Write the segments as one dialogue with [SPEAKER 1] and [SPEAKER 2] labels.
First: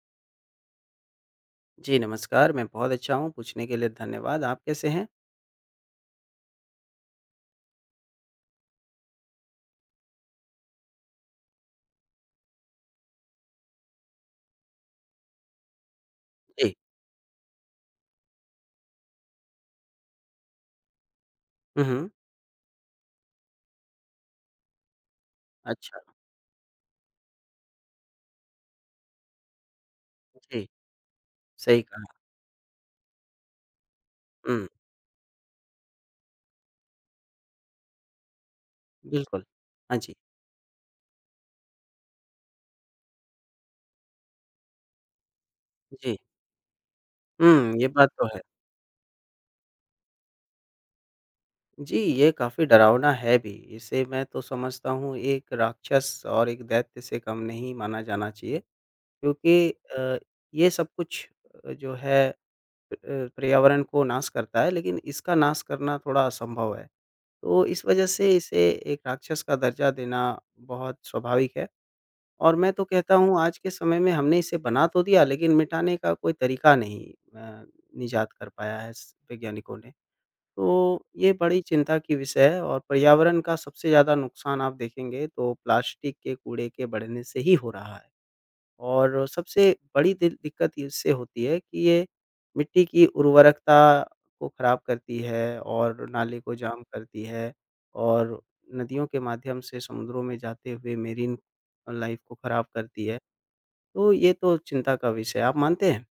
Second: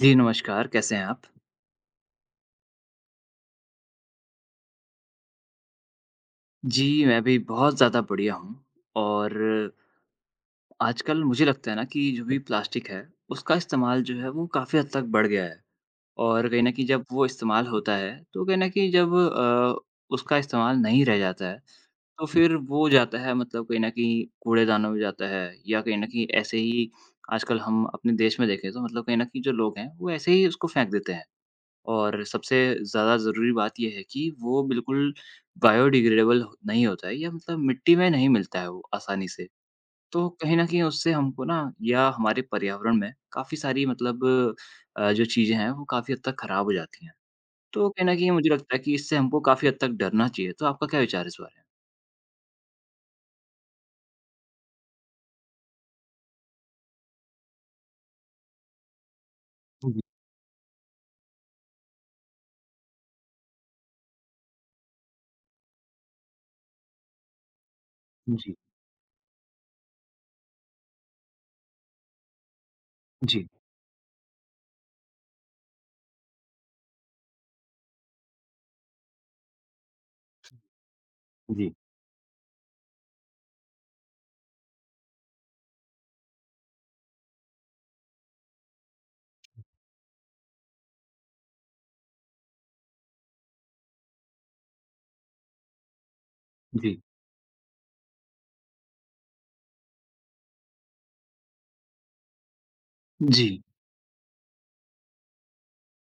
[SPEAKER 1] जी, नमस्कार, कैसे हैं आप?
[SPEAKER 2] जी, नमस्कार। मैं बहुत अच्छा हूँ, पूछने के लिए धन्यवाद। आप कैसे हैं?
[SPEAKER 1] जी, मैं भी बहुत ज़्यादा बढ़िया हूँ और आजकल मुझे लगता है ना कि जो भी प्लास्टिक है, उसका इस्तेमाल जो है वो काफ़ी हद तक बढ़ गया है और कहीं न
[SPEAKER 2] जी।
[SPEAKER 1] कहीं जब वो इस्तेमाल होता है, तो कहीं न कहीं जब उसका इस्तेमाल नहीं रह जाता है,
[SPEAKER 2] हुँ, हुँ।
[SPEAKER 1] तो फिर वो जाता है मतलब कहीं न कहीं कूड़ेदानों में जाता है या कहीं
[SPEAKER 2] अच्छा,
[SPEAKER 1] न कहीं ऐसे ही आजकल हम अपने देश में देखें तो मतलब कहीं न कहीं जो लोग हैं, वो ऐसे ही
[SPEAKER 2] जी,
[SPEAKER 1] उसको फेंक देते हैं।
[SPEAKER 2] सही कहा।
[SPEAKER 1] और सबसे ज़्यादा ज़रूरी बात ये है कि वो
[SPEAKER 2] हुँ,
[SPEAKER 1] बिल्कुल बायोडिग्रेडेबल नहीं होता है या मतलब मिट्टी में नहीं मिलता है वो आसानी
[SPEAKER 2] बिल्कुल।
[SPEAKER 1] से।
[SPEAKER 2] हाँ जी,
[SPEAKER 1] तो कहीं न कहीं उससे हमको ना या हमारे पर्यावरण में काफ़ी सारी मतलब जो चीज़ें हैं वो काफ़ी
[SPEAKER 2] जी।
[SPEAKER 1] हद तक ख़राब हो जाती हैं।
[SPEAKER 2] हुँ,
[SPEAKER 1] तो
[SPEAKER 2] ये
[SPEAKER 1] कहीं
[SPEAKER 2] बात
[SPEAKER 1] न
[SPEAKER 2] तो
[SPEAKER 1] कहीं
[SPEAKER 2] है।
[SPEAKER 1] मुझे लगता है कि इससे हमको काफ़ी हद तक डरना चाहिए। तो आपका क्या विचार है इस बारे में?
[SPEAKER 2] जी, ये काफ़ी डरावना है भी। इसे मैं तो समझता हूँ एक राक्षस और एक दैत्य से कम नहीं माना जाना चाहिए क्योंकि
[SPEAKER 1] जी,
[SPEAKER 2] अ, ये सब कुछ जो है अ, पर्यावरण को नाश करता है, लेकिन इसका नाश करना थोड़ा असंभव है। तो इस वजह से
[SPEAKER 1] जी,
[SPEAKER 2] इसे एक राक्षस का दर्जा देना बहुत स्वाभाविक है। और मैं तो कहता हूँ
[SPEAKER 1] जी,
[SPEAKER 2] आज के समय में हमने इसे बना तो दिया लेकिन मिटाने का कोई तरीका नहीं अ, निजात कर पाया है इस वैज्ञानिकों ने। तो ये बड़ी
[SPEAKER 1] जी,
[SPEAKER 2] चिंता की विषय है और पर्यावरण का सबसे ज़्यादा नुकसान आप देखेंगे तो प्लास्टिक के कूड़े के बढ़ने से ही हो रहा है। और सबसे बड़ी दि दिक्कत इससे होती है कि ये मिट्टी की उर्वरकता को ख़राब करती है और नाले को जाम
[SPEAKER 1] जी।
[SPEAKER 2] करती है और नदियों के माध्यम से समुद्रों में जाते हुए मेरीन लाइफ़ को ख़राब करती है।
[SPEAKER 1] जी,
[SPEAKER 2] तो ये तो चिंता का विषय है। आप मानते हैं?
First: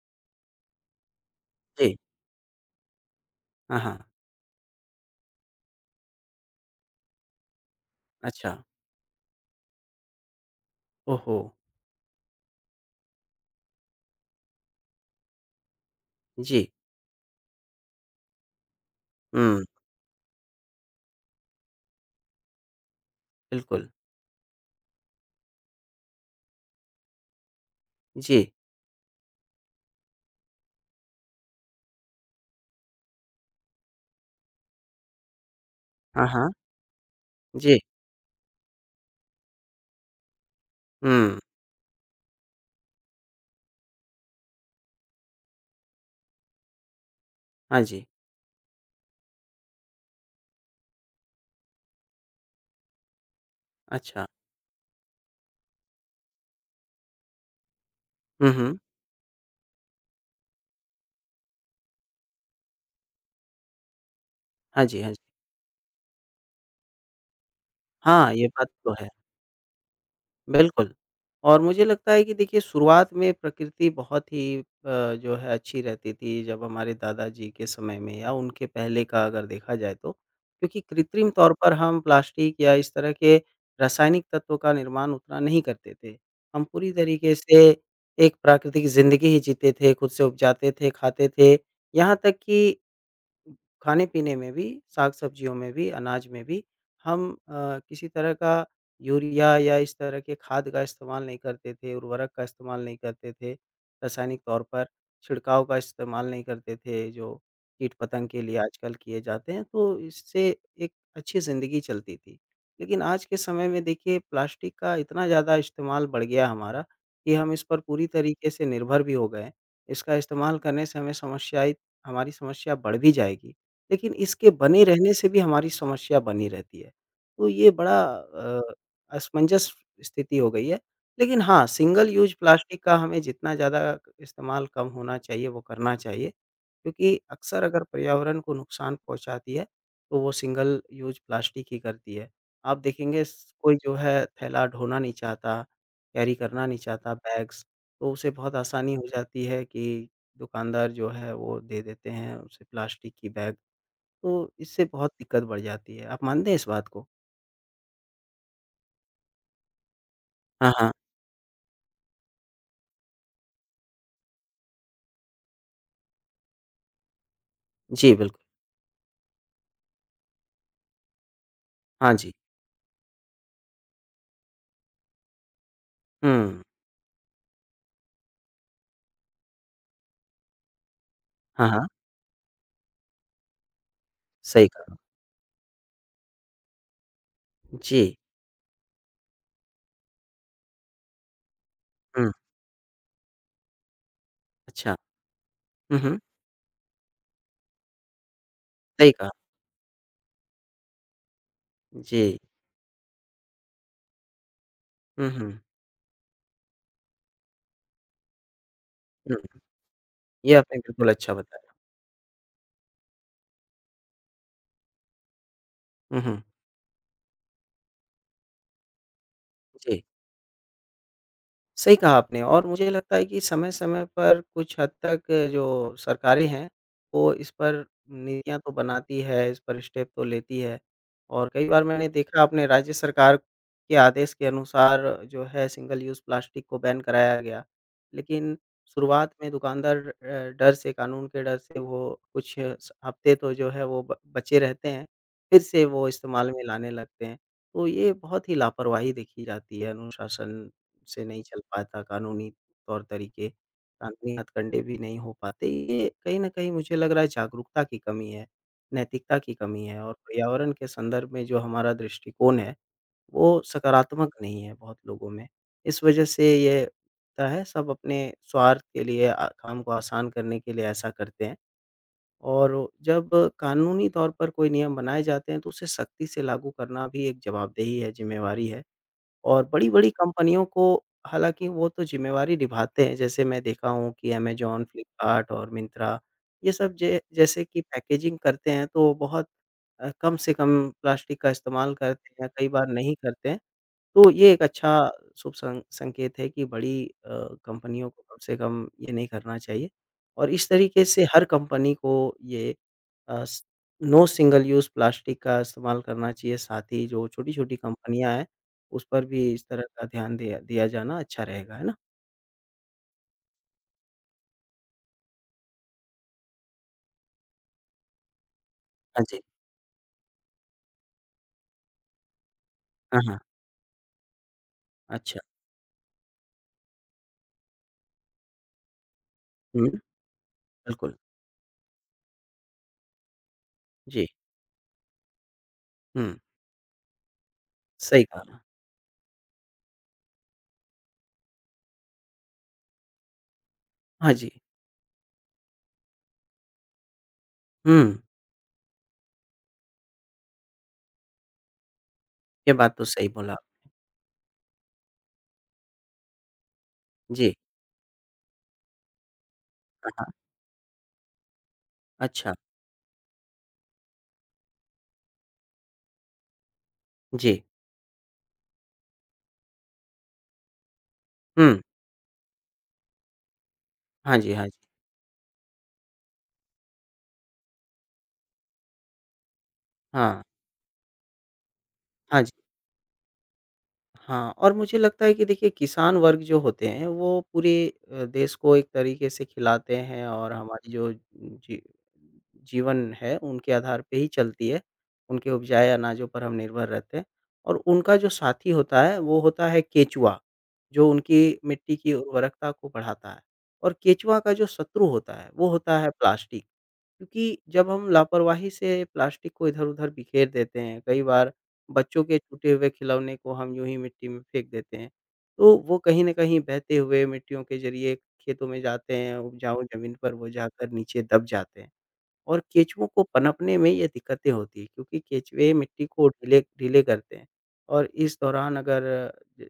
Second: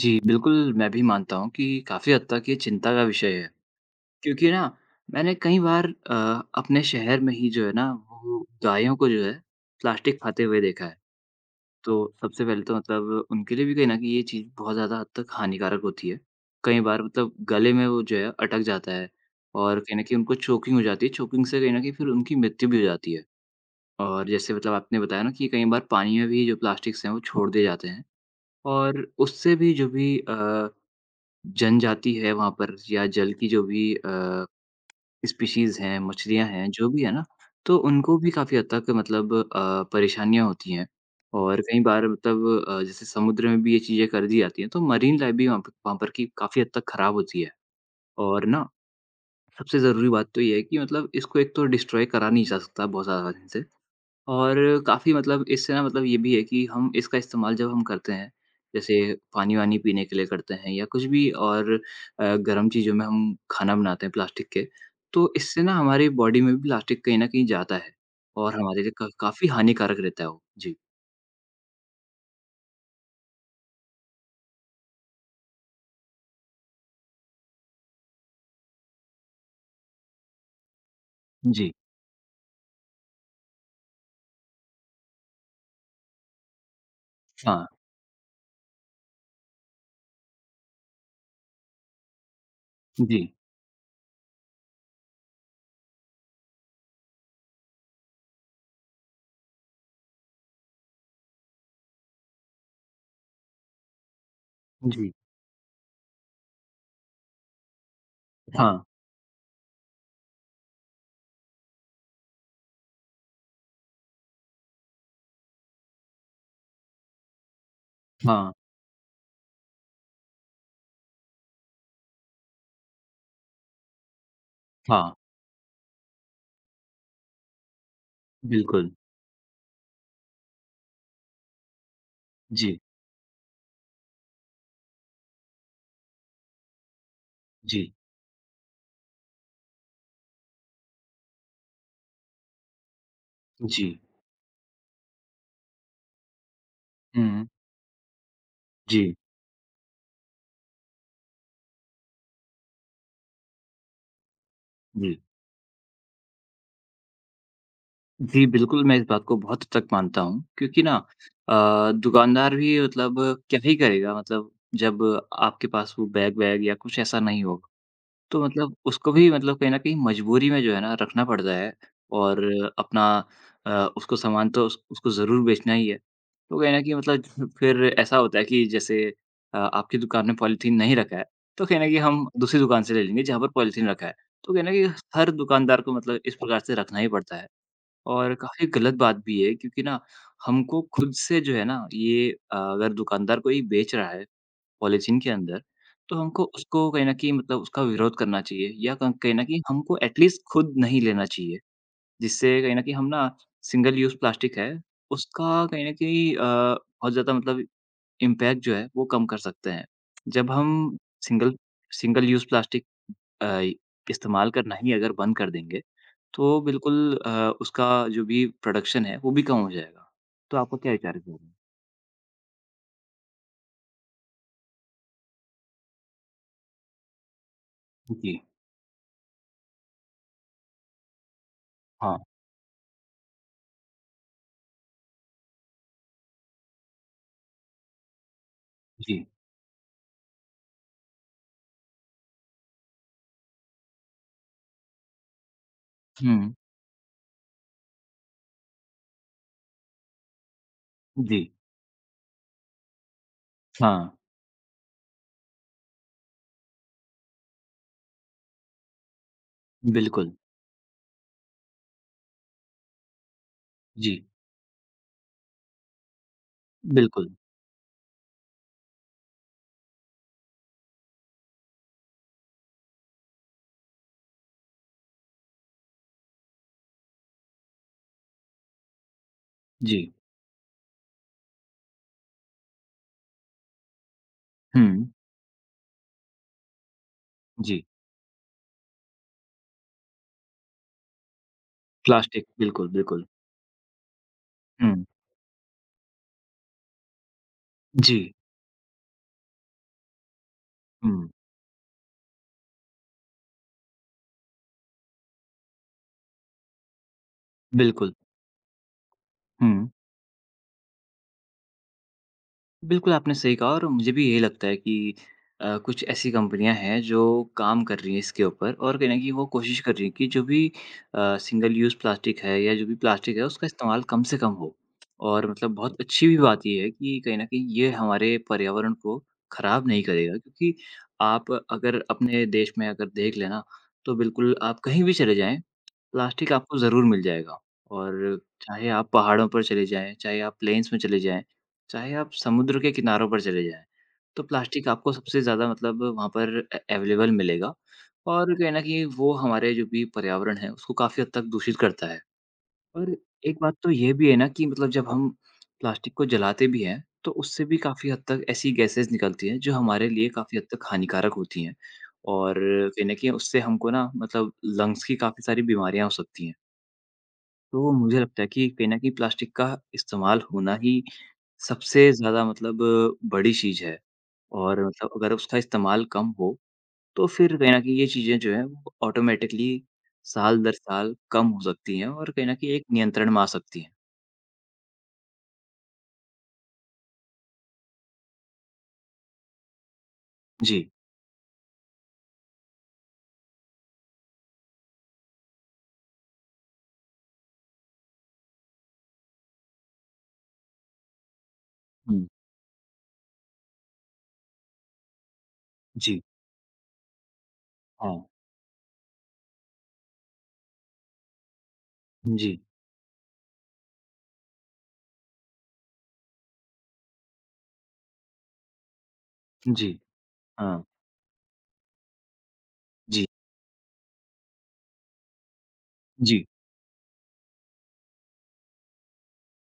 [SPEAKER 1] जी, बिल्कुल मैं भी मानता हूँ कि
[SPEAKER 2] जी।
[SPEAKER 1] काफ़ी हद तक ये चिंता का विषय है।
[SPEAKER 2] हाँ, हाँ।
[SPEAKER 1] क्योंकि ना मैंने कई बार अपने शहर में ही जो है ना वो
[SPEAKER 2] अच्छा।
[SPEAKER 1] गायों को जो है प्लास्टिक खाते हुए देखा है।
[SPEAKER 2] ओहो!
[SPEAKER 1] तो सबसे पहले तो मतलब उनके लिए भी कहीं न कहीं ये चीज़ बहुत ज़्यादा हद तक हानिकारक होती है।
[SPEAKER 2] जी।
[SPEAKER 1] कई बार मतलब गले में वो जो है अटक जाता है
[SPEAKER 2] हुँ,
[SPEAKER 1] और कहीं न कहीं उनको चोकिंग हो जाती है, चोकिंग से कहीं न कहीं फिर उनकी मृत्यु भी हो जाती है।
[SPEAKER 2] बिल्कुल।
[SPEAKER 1] और जैसे मतलब आपने बताया ना कि कई बार पानी में भी जो प्लास्टिक्स हैं वो छोड़ दिए जाते हैं
[SPEAKER 2] जी।
[SPEAKER 1] और उससे भी जो भी जनजाति है वहाँ पर या जल की जो भी स्पीशीज़ हैं,
[SPEAKER 2] हाँ,
[SPEAKER 1] मछलियाँ
[SPEAKER 2] हाँ।
[SPEAKER 1] हैं, जो भी है ना, तो
[SPEAKER 2] जी।
[SPEAKER 1] उनको भी काफ़ी हद तक मतलब परेशानियाँ होती हैं
[SPEAKER 2] हुँ।
[SPEAKER 1] और कई बार मतलब जैसे समुद्र में भी ये चीज़ें कर दी जाती हैं, तो मरीन लाइफ़ भी वहाँ पर की काफ़ी हद तक खराब होती है
[SPEAKER 2] हाँ जी।
[SPEAKER 1] और ना सबसे ज़रूरी बात तो ये है कि मतलब इसको एक तो डिस्ट्रॉय करा नहीं जा सकता बहुत ज़्यादा
[SPEAKER 2] अच्छा।
[SPEAKER 1] और काफ़ी मतलब इससे ना मतलब ये भी है कि हम इसका इस्तेमाल जब हम करते हैं,
[SPEAKER 2] हुँ, हुँ।
[SPEAKER 1] जैसे पानी-वानी पीने के लिए करते हैं या कुछ भी और गर्म चीज़ों में हम खाना बनाते हैं प्लास्टिक के,
[SPEAKER 2] हाँ जी, हाँ जी।
[SPEAKER 1] तो इससे ना हमारी बॉडी में भी प्लास्टिक कहीं न कहीं जाता है
[SPEAKER 2] हाँ, ये
[SPEAKER 1] और
[SPEAKER 2] बात
[SPEAKER 1] हमारे लिए
[SPEAKER 2] तो है।
[SPEAKER 1] क काफ़ी हानिकारक रहता है वो। जी,
[SPEAKER 2] बिल्कुल, और मुझे लगता है कि देखिए शुरुआत में प्रकृति बहुत ही जो है अच्छी रहती थी जब हमारे दादाजी के समय में या उनके पहले का अगर देखा जाए तो। क्योंकि कृत्रिम तौर
[SPEAKER 1] जी,
[SPEAKER 2] पर हम प्लास्टिक या इस तरह के रासायनिक तत्वों का निर्माण उतना नहीं करते थे। हम पूरी तरीके
[SPEAKER 1] अच्छा।
[SPEAKER 2] से
[SPEAKER 1] हाँ,
[SPEAKER 2] एक प्राकृतिक ज़िंदगी ही जीते थे, खुद से उपजाते थे, खाते थे। यहाँ तक कि
[SPEAKER 1] जी,
[SPEAKER 2] खाने-पीने में भी, साग-सब्जियों में भी, अनाज में भी हम किसी तरह का यूरिया या इस तरह के खाद का इस्तेमाल नहीं करते थे, उर्वरक का इस्तेमाल नहीं करते थे, रासायनिक तौर पर
[SPEAKER 1] जी,
[SPEAKER 2] छिड़काव का इस्तेमाल नहीं करते थे, जो कीट-पतंग के लिए
[SPEAKER 1] है ना? हाँ,
[SPEAKER 2] आजकल किए जाते हैं, तो इससे एक अच्छी ज़िंदगी चलती थी। लेकिन आज के समय में देखिए प्लास्टिक का इतना ज़्यादा इस्तेमाल बढ़ गया हमारा कि हम इस पर पूरी तरीके
[SPEAKER 1] हाँ,
[SPEAKER 2] से निर्भर भी हो गए हैं। इसका इस्तेमाल करने से हमें समस्याएँ हमारी समस्या बढ़ भी जाएगी, लेकिन इसके बने
[SPEAKER 1] हाँ,
[SPEAKER 2] रहने से भी हमारी समस्या बनी रहती है। तो ये बड़ा
[SPEAKER 1] बिल्कुल।
[SPEAKER 2] असमंजस स्थिति हो गई है। लेकिन हाँ, सिंगल यूज़
[SPEAKER 1] जी,
[SPEAKER 2] प्लास्टिक का हमें जितना ज़्यादा इस्तेमाल कम होना चाहिए, वो करना चाहिए। क्योंकि अक्सर अगर
[SPEAKER 1] जी,
[SPEAKER 2] पर्यावरण को नुकसान पहुँचाती है, तो वो सिंगल यूज़ प्लास्टिक ही करती है। आप देखेंगे स कोई
[SPEAKER 1] जी।
[SPEAKER 2] जो है थैला ढोना नहीं चाहता, कैरी करना नहीं चाहता
[SPEAKER 1] हुँ,
[SPEAKER 2] बैग्स, तो उसे बहुत आसानी हो
[SPEAKER 1] जी,
[SPEAKER 2] जाती है कि दुकानदार जो है वो दे देते हैं उसे प्लास्टिक की बैग, तो इससे बहुत
[SPEAKER 1] जी।
[SPEAKER 2] दिक्कत बढ़ जाती है। आप मानते हैं इस बात को?
[SPEAKER 1] जी, बिल्कुल, मैं इस बात को बहुत हद तक मानता हूँ
[SPEAKER 2] हाँ,
[SPEAKER 1] क्योंकि
[SPEAKER 2] हाँ।
[SPEAKER 1] ना दुकानदार भी मतलब क्या ही करेगा मतलब जब आपके पास वो बैग-वैग या कुछ ऐसा नहीं हो।
[SPEAKER 2] जी, बिल्कुल।
[SPEAKER 1] तो मतलब उसको भी मतलब कहीं न कहीं मजबूरी में जो है ना रखना पड़ता है
[SPEAKER 2] हाँ जी।
[SPEAKER 1] और अपना अ, उसको सामान तो उस उसको ज़रूर बेचना ही है। तो
[SPEAKER 2] हुँ।
[SPEAKER 1] कहीं न कहीं मतलब फिर ऐसा होता है कि जैसे आपकी दुकान में पॉलीथीन नहीं रखा है, तो
[SPEAKER 2] हाँ,
[SPEAKER 1] कहीं न
[SPEAKER 2] हाँ।
[SPEAKER 1] कहीं हम दूसरी दुकान से ले लेंगे जहाँ पर पॉलीथीन रखा है। तो कहीं न
[SPEAKER 2] सही
[SPEAKER 1] कहीं
[SPEAKER 2] कहा।
[SPEAKER 1] हर दुकानदार को मतलब इस प्रकार से रखना ही पड़ता है।
[SPEAKER 2] जी।
[SPEAKER 1] और काफ़ी गलत बात भी है क्योंकि ना हमको खुद से जो है ना
[SPEAKER 2] हुँ,
[SPEAKER 1] ये अगर दुकानदार कोई बेच रहा है
[SPEAKER 2] अच्छा।
[SPEAKER 1] पॉलीथीन के अंदर,
[SPEAKER 2] हुँ,
[SPEAKER 1] तो
[SPEAKER 2] हुँ।
[SPEAKER 1] हमको उसको कहीं न कहीं मतलब उसका विरोध करना चाहिए या
[SPEAKER 2] सही
[SPEAKER 1] क
[SPEAKER 2] कहा।
[SPEAKER 1] कहीं न कहीं हमको एटलीस्ट खुद नहीं लेना चाहिए।
[SPEAKER 2] जी।
[SPEAKER 1] जिससे कहीं न कहीं हम ना सिंगल यूज़ प्लास्टिक है,
[SPEAKER 2] हुँ, हुँ।
[SPEAKER 1] उसका कहीं न कहीं बहुत ज़्यादा मतलब इम्पैक्ट जो है वो कम कर
[SPEAKER 2] हुँ।
[SPEAKER 1] सकते हैं। जब
[SPEAKER 2] ये आपने
[SPEAKER 1] हम
[SPEAKER 2] बिल्कुल अच्छा
[SPEAKER 1] सिंगल
[SPEAKER 2] बताया।
[SPEAKER 1] सिंगल यूज़ प्लास्टिक अ, इस्तेमाल करना ही अगर बंद कर देंगे,
[SPEAKER 2] हुँ, हुँ।
[SPEAKER 1] तो बिल्कुल उसका जो भी प्रोडक्शन है वो भी कम हो
[SPEAKER 2] जी।
[SPEAKER 1] जाएगा। तो आपका क्या विचार है इस बारे में?
[SPEAKER 2] सही कहा आपने और मुझे लगता है कि समय-समय पर कुछ हद तक जो सरकारें हैं, वो इस पर
[SPEAKER 1] जी,
[SPEAKER 2] नीतियाँ तो बनाती है, इस पर स्टेप तो लेती है। और कई बार मैंने
[SPEAKER 1] हाँ,
[SPEAKER 2] देखा अपने राज्य सरकार के आदेश के अनुसार जो है सिंगल यूज़ प्लास्टिक को बैन कराया गया। लेकिन
[SPEAKER 1] जी,
[SPEAKER 2] शुरुआत में दुकानदार डर से कानून के डर से वो कुछ स हफ्ते तो जो है वो ब बचे रहते हैं, फिर से वो इस्तेमाल
[SPEAKER 1] हुँ,
[SPEAKER 2] में लाने लगते हैं। तो ये बहुत ही लापरवाही देखी जाती है अनुशासन से
[SPEAKER 1] जी,
[SPEAKER 2] नहीं चल पाता कानूनी तौर-तरीके,
[SPEAKER 1] हाँ,
[SPEAKER 2] कानूनी हथकंडे भी नहीं हो पाते। ये कहीं न कहीं मुझे लग रहा है जागरूकता की कमी है, नैतिकता की कमी है और
[SPEAKER 1] बिल्कुल,
[SPEAKER 2] पर्यावरण के संदर्भ में जो हमारा दृष्टिकोण है, वो
[SPEAKER 1] जी,
[SPEAKER 2] सकारात्मक नहीं है बहुत लोगों में। इस वजह से ये
[SPEAKER 1] बिल्कुल,
[SPEAKER 2] होता है सब अपने स्वार्थ के लिए काम को आसान करने के लिए ऐसा करते हैं और जब कानूनी तौर पर कोई नियम बनाए जाते हैं तो उसे सख्ती से लागू करना भी एक जवाबदेही है, ज़िम्मेवारी है। और बड़ी-बड़ी
[SPEAKER 1] जी,
[SPEAKER 2] कंपनियों को हालाँकि वो तो ज़िम्मेवारी निभाते हैं, जैसे मैं देखा हूँ कि अमेज़न,
[SPEAKER 1] हुँ,
[SPEAKER 2] फ्लिपकार्ट और मिंत्रा ये सब जे जैसे कि
[SPEAKER 1] जी,
[SPEAKER 2] पैकेजिंग करते हैं तो बहुत कम से कम प्लास्टिक का इस्तेमाल करते
[SPEAKER 1] प्लास्टिक
[SPEAKER 2] हैं, कई बार
[SPEAKER 1] बिल्कुल,
[SPEAKER 2] नहीं
[SPEAKER 1] बिल्कुल,
[SPEAKER 2] करते हैं। तो ये एक
[SPEAKER 1] हुँ,
[SPEAKER 2] अच्छा शुभ सं संकेत है कि बड़ी कंपनियों को
[SPEAKER 1] जी,
[SPEAKER 2] कम से कम ये नहीं करना चाहिए और इस तरीके से
[SPEAKER 1] हुँ,
[SPEAKER 2] हर कंपनी को ये अ, स नो सिंगल यूज़ प्लास्टिक का इस्तेमाल करना चाहिए, साथ ही जो छोटी-छोटी
[SPEAKER 1] बिल्कुल,
[SPEAKER 2] कंपनियाँ हैं, उस पर भी इस तरह
[SPEAKER 1] हुँ।
[SPEAKER 2] का ध्यान दिया दिया जाना अच्छा रहेगा, है ना?
[SPEAKER 1] बिल्कुल, आपने सही कहा और मुझे भी यही लगता है कि कुछ ऐसी कंपनियाँ हैं जो काम कर रही हैं इसके ऊपर और कहीं न
[SPEAKER 2] हाँ
[SPEAKER 1] कहीं
[SPEAKER 2] जी।
[SPEAKER 1] वो कोशिश कर रही हैं कि जो भी सिंगल यूज़ प्लास्टिक है या जो भी
[SPEAKER 2] हाँ,
[SPEAKER 1] प्लास्टिक
[SPEAKER 2] हाँ।
[SPEAKER 1] है, उसका इस्तेमाल कम से कम हो।
[SPEAKER 2] अच्छा।
[SPEAKER 1] और मतलब बहुत अच्छी भी बात ये है कि कहीं न कहीं ये हमारे पर्यावरण को खराब
[SPEAKER 2] हुँ,
[SPEAKER 1] नहीं करेगा क्योंकि
[SPEAKER 2] बिल्कुल।
[SPEAKER 1] आप अगर अपने देश में अगर देख लें ना, तो
[SPEAKER 2] जी।
[SPEAKER 1] बिल्कुल आप कहीं भी चले जाएँ,
[SPEAKER 2] हुँ,
[SPEAKER 1] प्लास्टिक आपको ज़रूर मिल जाएगा और
[SPEAKER 2] सही कहा।
[SPEAKER 1] चाहे आप पहाड़ों पर चले जाएँ, चाहे आप प्लेन्स में चले जाएँ, चाहे आप समुद्र के किनारों पर चले जाएँ,
[SPEAKER 2] हाँ
[SPEAKER 1] तो
[SPEAKER 2] जी।
[SPEAKER 1] प्लास्टिक आपको सबसे ज़्यादा मतलब वहाँ पर अवेलेबल मिलेगा
[SPEAKER 2] हुँ,
[SPEAKER 1] और कहीं न कहीं वो हमारे जो भी पर्यावरण है, उसको काफ़ी हद तक दूषित करता है।
[SPEAKER 2] ये बात तो
[SPEAKER 1] और
[SPEAKER 2] सही बोला
[SPEAKER 1] एक
[SPEAKER 2] आप।
[SPEAKER 1] बात तो ये भी है ना कि मतलब जब हम प्लास्टिक को जलाते भी हैं, तो
[SPEAKER 2] जी।
[SPEAKER 1] उससे भी काफ़ी हद तक ऐसी गैसेस निकलती हैं, जो हमारे
[SPEAKER 2] हाँ,
[SPEAKER 1] लिए
[SPEAKER 2] हाँ।
[SPEAKER 1] काफ़ी हद तक हानिकारक होती हैं।
[SPEAKER 2] अच्छा।
[SPEAKER 1] और कहीं न कहीं उससे हमको ना मतलब लंग्स की काफ़ी सारी बीमारियाँ हो सकती हैं।
[SPEAKER 2] जी।
[SPEAKER 1] तो मुझे लगता है कि कहीं न कहीं प्लास्टिक का इस्तेमाल होना ही
[SPEAKER 2] हुँ।
[SPEAKER 1] सबसे ज़्यादा मतलब बड़ी चीज़ है।
[SPEAKER 2] हाँ जी, हाँ जी।
[SPEAKER 1] और मतलब अगर उसका इस्तेमाल कम हो, तो फिर कहीं न कहीं ये चीज़ें जो हैं वो ऑटोमैटिकली
[SPEAKER 2] हाँ,
[SPEAKER 1] साल दर साल कम हो सकती हैं और
[SPEAKER 2] हाँ
[SPEAKER 1] कहीं
[SPEAKER 2] जी।
[SPEAKER 1] न कहीं एक नियंत्रण में आ सकती हैं।
[SPEAKER 2] हाँ, और मुझे लगता है कि देखिए किसान वर्ग जो होते हैं वो पूरे देश को एक तरीके से खिलाते हैं और
[SPEAKER 1] जी,
[SPEAKER 2] हमारी जो जीवन है उनके आधार पे ही चलती है। उनके उपजाए अनाजों पर हम निर्भर रहते हैं और उनका जो साथी होता है वो होता है केचुआ, जो उनकी मिट्टी की
[SPEAKER 1] हुँ,
[SPEAKER 2] उर्वरकता को बढ़ाता है और केचुआ का जो शत्रु होता है वो होता है
[SPEAKER 1] जी,
[SPEAKER 2] प्लास्टिक। क्योंकि जब हम
[SPEAKER 1] हाँ,
[SPEAKER 2] लापरवाही से प्लास्टिक को इधर-उधर बिखेर देते हैं, कई बार बच्चों के
[SPEAKER 1] जी,
[SPEAKER 2] छूटे हुए खिलौने को हम यूँ ही मिट्टी में फेंक देते हैं, तो वो कहीं न कहीं बहते हुए मिट्टियों के ज़रिए खेतों में जाते हैं, उपजाऊ
[SPEAKER 1] जी,
[SPEAKER 2] ज़मीन पर वो
[SPEAKER 1] हाँ,
[SPEAKER 2] जाकर नीचे दब जाते हैं और केंचुओं को
[SPEAKER 1] जी,
[SPEAKER 2] पनपने में ये दिक्कतें होती हैं क्योंकि केंचुए मिट्टी को
[SPEAKER 1] जी,
[SPEAKER 2] ढीले ढीले करते हैं और इस दौरान अगर ज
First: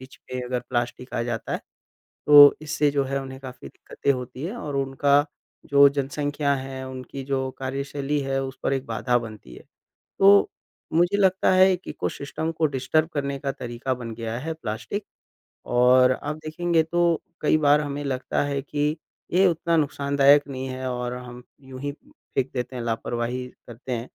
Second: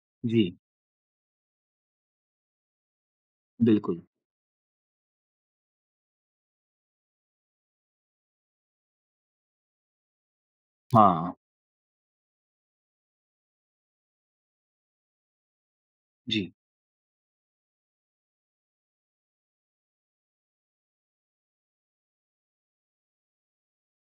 [SPEAKER 2] बीच में
[SPEAKER 1] जी,
[SPEAKER 2] अगर प्लास्टिक आ जाता है तो इससे जो है उन्हें काफ़ी
[SPEAKER 1] बिल्कुल,
[SPEAKER 2] दिक्कतें होती है और उनका जो जनसंख्या है, उनकी जो कार्यशैली है, उस पर एक बाधा बनती है। तो मुझे
[SPEAKER 1] हाँ,
[SPEAKER 2] लगता है एक इकोसिस्टम को डिस्टर्ब करने का तरीका बन गया है प्लास्टिक और आप
[SPEAKER 1] जी,
[SPEAKER 2] देखेंगे तो कई बार हमें लगता है कि ये उतना नुकसानदायक नहीं है और हम यूँ ही फेंक देते हैं, लापरवाही करते हैं।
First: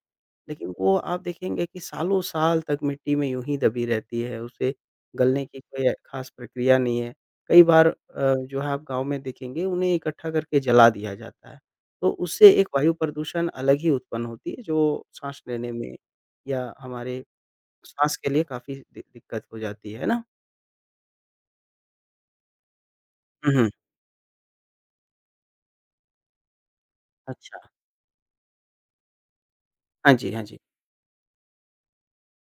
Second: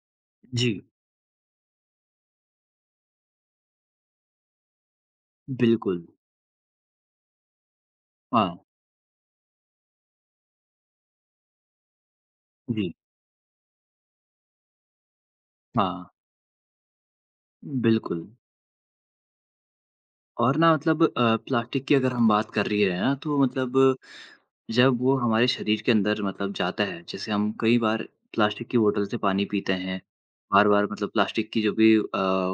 [SPEAKER 1] जी,
[SPEAKER 2] लेकिन वो आप देखेंगे कि सालों-साल तक मिट्टी में यूँ ही दबी रहती है, उसे गलने की कोई
[SPEAKER 1] बिल्कुल,
[SPEAKER 2] ख़ास प्रक्रिया नहीं है। कई बार
[SPEAKER 1] हाँ,
[SPEAKER 2] जो है आप गाँव में देखेंगे उन्हें इकट्ठा करके जला दिया जाता है, तो उससे एक वायु
[SPEAKER 1] जी,
[SPEAKER 2] प्रदूषण अलग ही उत्पन्न होती है जो साँस लेने में
[SPEAKER 1] हाँ,
[SPEAKER 2] या हमारे साँस
[SPEAKER 1] बिल्कुल
[SPEAKER 2] के लिए काफ़ी दि दिक्कत हो जाती है ना?
[SPEAKER 1] और ना मतलब प्लास्टिक की अगर हम बात कर रही है ना, तो
[SPEAKER 2] हुँ, हुँ।
[SPEAKER 1] मतलब जब वो हमारे शरीर के अंदर मतलब जाता है, जैसे हम
[SPEAKER 2] अच्छा।
[SPEAKER 1] कई बार प्लास्टिक की बोतल से पानी पीते हैं,
[SPEAKER 2] हाँ जी, हाँ जी।
[SPEAKER 1] बार-बार मतलब प्लास्टिक की जो भी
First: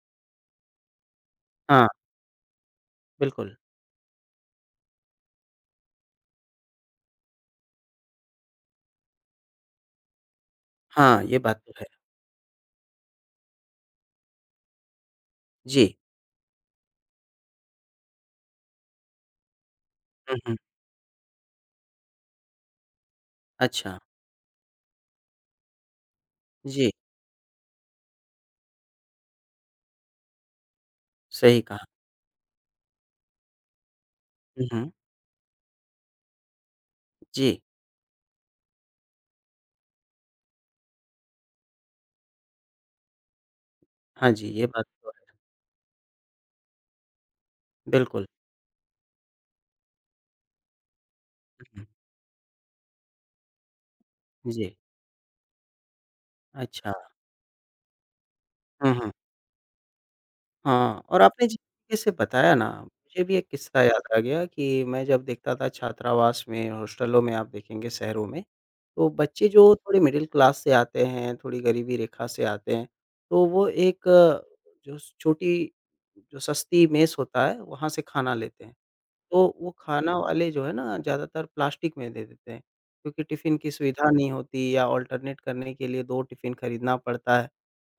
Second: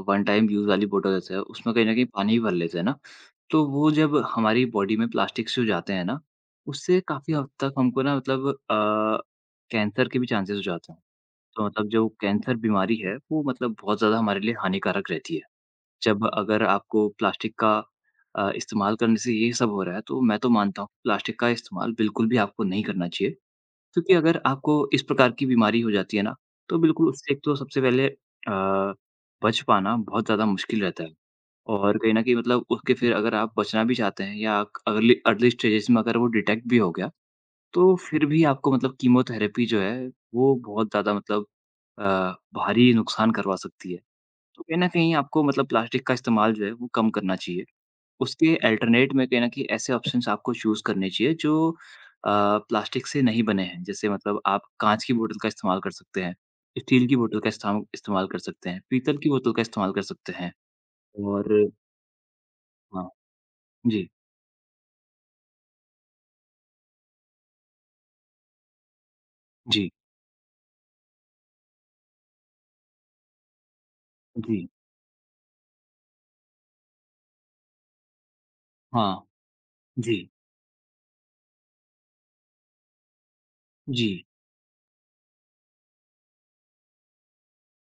[SPEAKER 1] वन टाइम यूज़ वाली बोतल होती है, उसमें कहीं
[SPEAKER 2] हाँ,
[SPEAKER 1] न कहीं पानी भर लेते हैं ना,
[SPEAKER 2] बिल्कुल।
[SPEAKER 1] तो वो जब हमारी बॉडी में प्लास्टिक्स जो जाते हैं ना, उससे काफ़ी हद तक हमको ना मतलब कैंसर के भी चांसेज़ हो जाते हैं।
[SPEAKER 2] हाँ, ये बात
[SPEAKER 1] तो
[SPEAKER 2] तो है।
[SPEAKER 1] मतलब जो कैंसर बीमारी है, वो मतलब बहुत ज़्यादा हमारे लिए हानिकारक रहती है।
[SPEAKER 2] जी।
[SPEAKER 1] जब अगर आपको प्लास्टिक का इस्तेमाल करने से ये सब हो रहा है, तो
[SPEAKER 2] हुँ,
[SPEAKER 1] मैं तो
[SPEAKER 2] हुँ।
[SPEAKER 1] मानता हूँ प्लास्टिक का इस्तेमाल बिल्कुल भी आपको नहीं करना चाहिए।
[SPEAKER 2] अच्छा।
[SPEAKER 1] क्योंकि अगर आपको इस प्रकार की बीमारी हो जाती है ना, तो
[SPEAKER 2] जी,
[SPEAKER 1] बिल्कुल उससे एक तो सबसे पहले बच पाना बहुत ज़्यादा मुश्किल रहता है।
[SPEAKER 2] सही कहा।
[SPEAKER 1] और कहीं न कहीं मतलब उसके फिर अगर आप बचना भी चाहते हैं या
[SPEAKER 2] हुँ,
[SPEAKER 1] आप
[SPEAKER 2] हुँ।
[SPEAKER 1] अर्ली अर्ली स्टेजेज़ में अगर वो डिटेक्ट भी हो गया,
[SPEAKER 2] जी।
[SPEAKER 1] तो फिर भी आपको मतलब कीमोथेरेपी जो है, वो बहुत ज़्यादा मतलब अ, भारी नुकसान करवा सकती है।
[SPEAKER 2] हाँ जी,
[SPEAKER 1] तो
[SPEAKER 2] ये
[SPEAKER 1] कहीं
[SPEAKER 2] बात
[SPEAKER 1] न
[SPEAKER 2] तो
[SPEAKER 1] कहीं
[SPEAKER 2] है।
[SPEAKER 1] आपको मतलब प्लास्टिक का इस्तेमाल जो है वो कम करना चाहिए।
[SPEAKER 2] बिल्कुल।
[SPEAKER 1] उसके अल्टरनेट में कहीं न कहीं ऐसे ऑप्शंस आपको चूज़ करने चाहिए जो
[SPEAKER 2] हुँ।
[SPEAKER 1] अ, प्लास्टिक से नहीं बने हैं। जैसे मतलब आप
[SPEAKER 2] जी,
[SPEAKER 1] काँच की बोतल का इस्तेमाल कर सकते हैं,
[SPEAKER 2] अच्छा।
[SPEAKER 1] स्टील की बोतल का इस्ताम इस्तेमाल कर सकते हैं,
[SPEAKER 2] हुँ, हुँ।
[SPEAKER 1] पीतल की बोतल का इस्तेमाल कर सकते हैं
[SPEAKER 2] हाँ, और आपने
[SPEAKER 1] और
[SPEAKER 2] जिस तरीके से बताया ना,
[SPEAKER 1] हाँ,
[SPEAKER 2] मुझे भी एक किस्सा याद
[SPEAKER 1] जी,
[SPEAKER 2] आ गया कि मैं जब देखता था छात्रावास में, हॉस्टलों में आप देखेंगे शहरों में, तो बच्चे जो
[SPEAKER 1] जी,
[SPEAKER 2] थोड़े मिडिल क्लास से आते हैं, थोड़ी गरीबी रेखा से आते हैं, तो वो एक
[SPEAKER 1] जी,
[SPEAKER 2] जो छोटी जो सस्ती मेस होता है, वहाँ से खाना लेते हैं।
[SPEAKER 1] हाँ,
[SPEAKER 2] तो वो खाना
[SPEAKER 1] जी,
[SPEAKER 2] वाले जो है ना ज़्यादातर प्लास्टिक में दे देते हैं, क्योंकि टिफ़िन की
[SPEAKER 1] जी,
[SPEAKER 2] सुविधा नहीं होती या ऑल्टरनेट करने के लिए 2 टिफ़िन खरीदना पड़ता है,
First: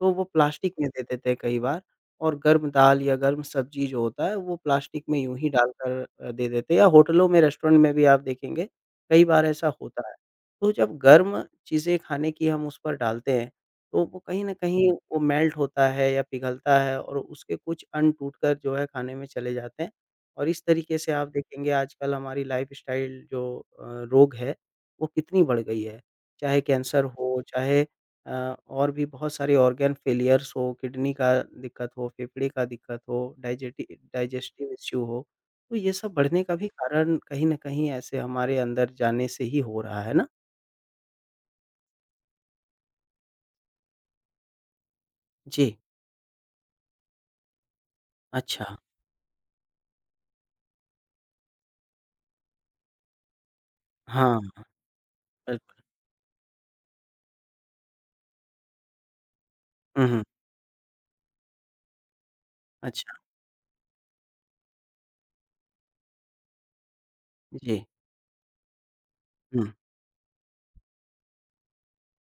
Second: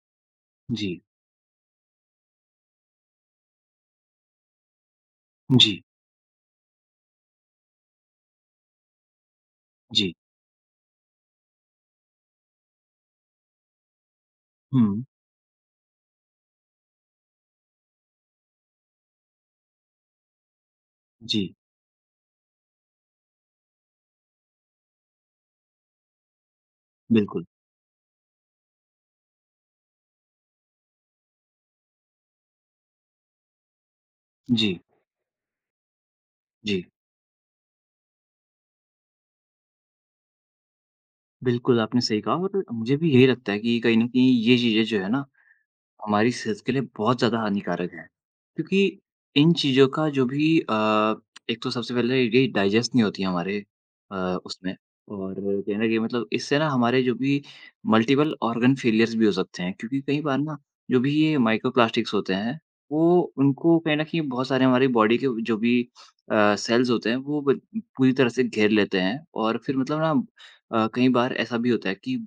[SPEAKER 2] तो वो प्लास्टिक में
[SPEAKER 1] जी,
[SPEAKER 2] दे देते हैं कई बार और गर्म दाल या गर्म सब्ज़ी जो होता है वो प्लास्टिक में यूँ ही
[SPEAKER 1] जी,
[SPEAKER 2] डालकर दे देते हैं या होटलों में, रेस्टोरेंट में भी आप देखेंगे कई बार ऐसा होता
[SPEAKER 1] जी,
[SPEAKER 2] है। तो जब गर्म चीज़ें खाने की हम उस पर डालते हैं, तो वो कहीं न कहीं
[SPEAKER 1] हुँ,
[SPEAKER 2] वो मेल्ट होता है या पिघलता है और उसके कुछ अण टूट कर जो है खाने में चले जाते हैं। और इस तरीके से आप
[SPEAKER 1] जी,
[SPEAKER 2] देखेंगे आजकल हमारी लाइफ़स्टाइल जो अ, रोग है, वो कितनी बढ़ गई है। चाहे कैंसर हो,
[SPEAKER 1] बिल्कुल,
[SPEAKER 2] चाहे अ, और भी बहुत सारे ऑर्गन फ़ेलियर्स हो, किडनी का दिक्कत हो, फेफड़े का दिक्कत हो, डाइजेटि
[SPEAKER 1] जी,
[SPEAKER 2] डाइजेस्टिव इश्यू हो, तो ये सब बढ़ने का भी
[SPEAKER 1] जी।
[SPEAKER 2] कारण कहीं न कहीं ऐसे हमारे अंदर जाने से ही हो रहा है ना?
[SPEAKER 1] बिल्कुल, आपने सही कहा और मुझे भी यही लगता है कि कहीं न कहीं ये चीज़ें जो है ना
[SPEAKER 2] जी,
[SPEAKER 1] हमारी सेहत के लिए बहुत ज़्यादा हानिकारक है।
[SPEAKER 2] अच्छा।
[SPEAKER 1] क्योंकि इन चीज़ों का जो भी एक तो सबसे पहले ये डाइजेस्ट नहीं होती हमारे अ,
[SPEAKER 2] हाँ,
[SPEAKER 1] उसमें और कहीं न
[SPEAKER 2] बिल्कुल।
[SPEAKER 1] कहीं मतलब इससे ना हमारे जो भी मल्टीपल ऑर्गन फ़ेलियर्स भी हो सकते हैं। क्योंकि
[SPEAKER 2] हुँ,
[SPEAKER 1] कई
[SPEAKER 2] हुँ।
[SPEAKER 1] बार ना जो भी ये माइक्रोप्लास्टिक्स होते हैं,
[SPEAKER 2] अच्छा,
[SPEAKER 1] वो उनको कहीं न कहीं बहुत सारे हमारी बॉडी के जो भी सेल्स होते हैं वो ब
[SPEAKER 2] जी।
[SPEAKER 1] पूरी तरह से घेर लेते हैं और
[SPEAKER 2] हुँ,
[SPEAKER 1] फिर मतलब ना कई बार ऐसा भी होता है कि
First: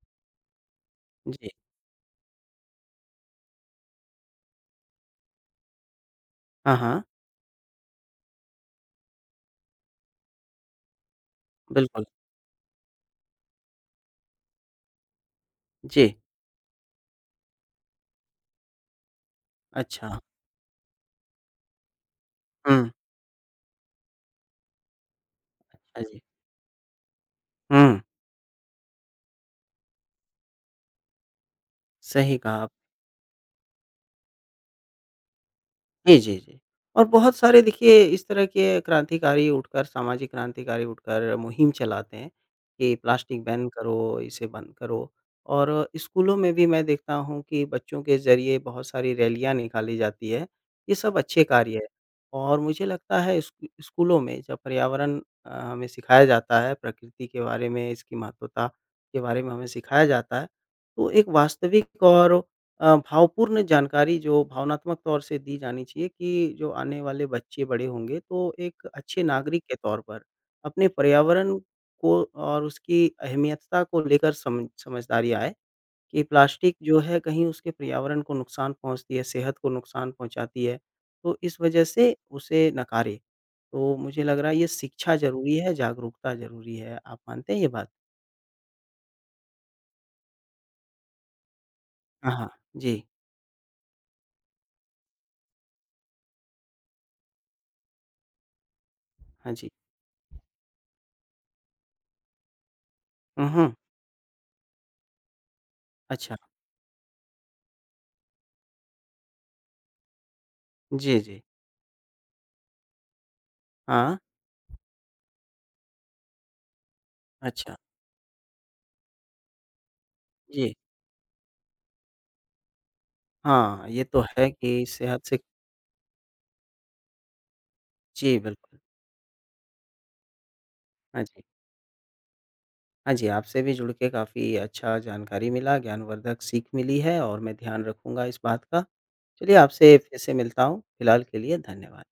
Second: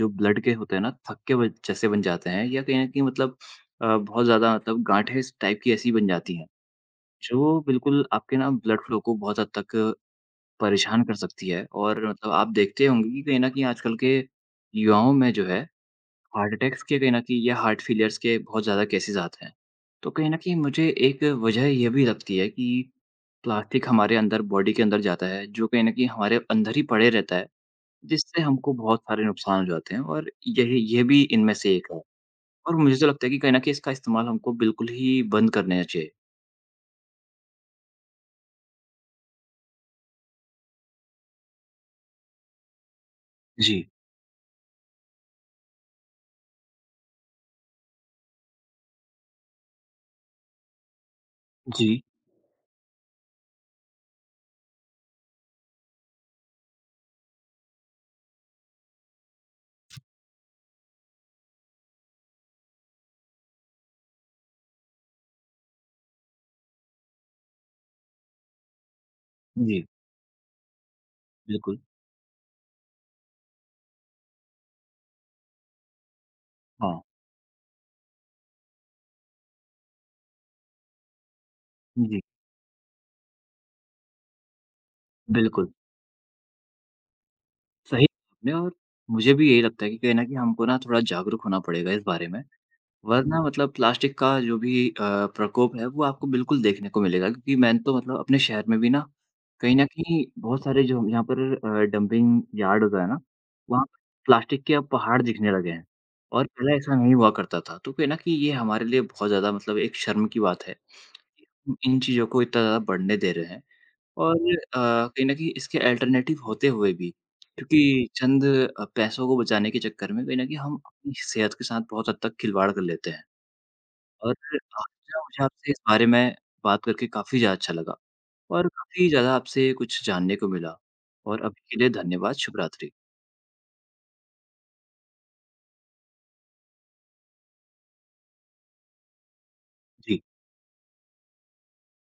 [SPEAKER 1] जो ब्लड के होते हैं ना, थक्के ब
[SPEAKER 2] जी।
[SPEAKER 1] जैसे बन जाते हैं या कहीं न कहीं मतलब बहुत ज़्यादा मतलब गाँठें इस टाइप की ऐसी बन जाती हैं,
[SPEAKER 2] हाँ, हाँ,
[SPEAKER 1] जो बिल्कुल आपके ना ब्लड फ्लो को बहुत हद तक परेशान कर सकती है
[SPEAKER 2] बिल्कुल।
[SPEAKER 1] और मतलब आप देखते होंगे कि कहीं न कहीं आजकल के युवाओं में जो है,
[SPEAKER 2] जी,
[SPEAKER 1] हार्ट अटैक्स के कहीं न कहीं या हार्ट फेलियर्स के बहुत ज़्यादा केसेज़ आते हैं। तो
[SPEAKER 2] अच्छा।
[SPEAKER 1] कहीं न कहीं मुझे एक वजह ये भी लगती है कि
[SPEAKER 2] हुँ,
[SPEAKER 1] प्लास्टिक हमारे अंदर बॉडी के अंदर जाता है, जो कहीं न
[SPEAKER 2] हाँ
[SPEAKER 1] कहीं
[SPEAKER 2] जी।
[SPEAKER 1] हमारे अंदर ही पड़े रहता है
[SPEAKER 2] हुँ।
[SPEAKER 1] जिससे हमको बहुत सारे नुकसान हो जाते हैं और यही ये भी इनमें से एक है
[SPEAKER 2] सही कहा आप।
[SPEAKER 1] और मुझे तो लगता है कि कहीं न कहीं इसका इस्तेमाल हमको बिल्कुल ही बंद कर देना चाहिए।
[SPEAKER 2] जी, जी, जी। और बहुत सारे देखिए इस तरह के क्रांतिकारी उठकर सामाजिक क्रांतिकारी उठकर मुहिम चलाते हैं, कि प्लास्टिक बैन
[SPEAKER 1] जी।
[SPEAKER 2] करो, इसे बंद करो। और स्कूलों में भी मैं देखता हूँ कि बच्चों के ज़रिए बहुत सारी रैलियाँ निकाली जाती है, ये सब अच्छे कार्य है।
[SPEAKER 1] जी,
[SPEAKER 2] और मुझे लगता है स्कूलों में जब पर्यावरण हमें सिखाया जाता है, प्रकृति के बारे में, इसकी महत्वता के बारे में हमें सिखाया जाता है, तो एक वास्तविक और भावपूर्ण जानकारी जो भावनात्मक तौर से दी जानी चाहिए कि जो आने वाले बच्चे बड़े होंगे तो एक अच्छे नागरिक के
[SPEAKER 1] जी,
[SPEAKER 2] तौर पर अपने पर्यावरण
[SPEAKER 1] बिल्कुल।
[SPEAKER 2] को और उसकी अहमियतता को लेकर समझदारी आए कि प्लास्टिक जो
[SPEAKER 1] हाँ,
[SPEAKER 2] है कहीं उसके पर्यावरण को नुकसान पहुंचती है, सेहत को नुकसान पहुंचाती है, तो इस वजह से
[SPEAKER 1] जी,
[SPEAKER 2] उसे नकारे। तो मुझे लग रहा है ये शिक्षा ज़रूरी
[SPEAKER 1] बिल्कुल।
[SPEAKER 2] है, जागरूकता ज़रूरी है। आप मानते हैं ये बात?
[SPEAKER 1] सही आपने और मुझे भी यही लगता है कि कहीं न कहीं हमको ना थोड़ा जागरूक होना पड़ेगा इस बारे
[SPEAKER 2] हाँ,
[SPEAKER 1] में।
[SPEAKER 2] हाँ। जी।
[SPEAKER 1] वरना मतलब प्लास्टिक का जो भी प्रकोप है वो आपको बिल्कुल देखने को मिलेगा क्योंकि मैंने तो मतलब अपने शहर में भी ना,
[SPEAKER 2] हाँ जी।
[SPEAKER 1] कहीं न कहीं बहुत सारे जो यहाँ पर डंपिंग यार्ड होता है ना,
[SPEAKER 2] हुँ, हुँ।
[SPEAKER 1] वहाँ पर प्लास्टिक के अब पहाड़ दिखने लगे हैं
[SPEAKER 2] अच्छा।
[SPEAKER 1] और पहले ऐसा नहीं हुआ करता था। तो कहीं न कहीं ये हमारे लिए बहुत ज़्यादा मतलब एक शर्म की बात है।
[SPEAKER 2] जी, जी।
[SPEAKER 1] हम इन चीज़ों को इतना ज़्यादा बढ़ने दे रहे हैं
[SPEAKER 2] हाँ।
[SPEAKER 1] और कहीं न कहीं इसके अल्टरनेटिव होते हुए भी
[SPEAKER 2] अच्छा।
[SPEAKER 1] क्योंकि चंद पैसों को बचाने के चक्कर में कहीं न कहीं
[SPEAKER 2] जी।
[SPEAKER 1] हम अपनी सेहत के साथ बहुत हद तक खिलवाड़ कर लेते हैं।
[SPEAKER 2] हाँ, ये तो
[SPEAKER 1] और
[SPEAKER 2] है
[SPEAKER 1] आज
[SPEAKER 2] कि सेहत से
[SPEAKER 1] मुझे आपसे इस बारे में बात करके काफ़ी ज़्यादा अच्छा लगा
[SPEAKER 2] जी,
[SPEAKER 1] और
[SPEAKER 2] बिल्कुल।
[SPEAKER 1] काफ़ी ज़्यादा आपसे कुछ जानने को मिला
[SPEAKER 2] हाँ
[SPEAKER 1] और
[SPEAKER 2] जी।
[SPEAKER 1] अभी के लिए धन्यवाद, शुभ रात्रि।
[SPEAKER 2] हाँ जी, आपसे भी जुड़ के काफ़ी अच्छा जानकारी मिला, ज्ञानवर्धक सीख मिली है और मैं ध्यान रखूँगा इस बात का। चलिए आपसे फिर
[SPEAKER 1] जी।
[SPEAKER 2] से मिलता हूँ, फिलहाल के लिए धन्यवाद।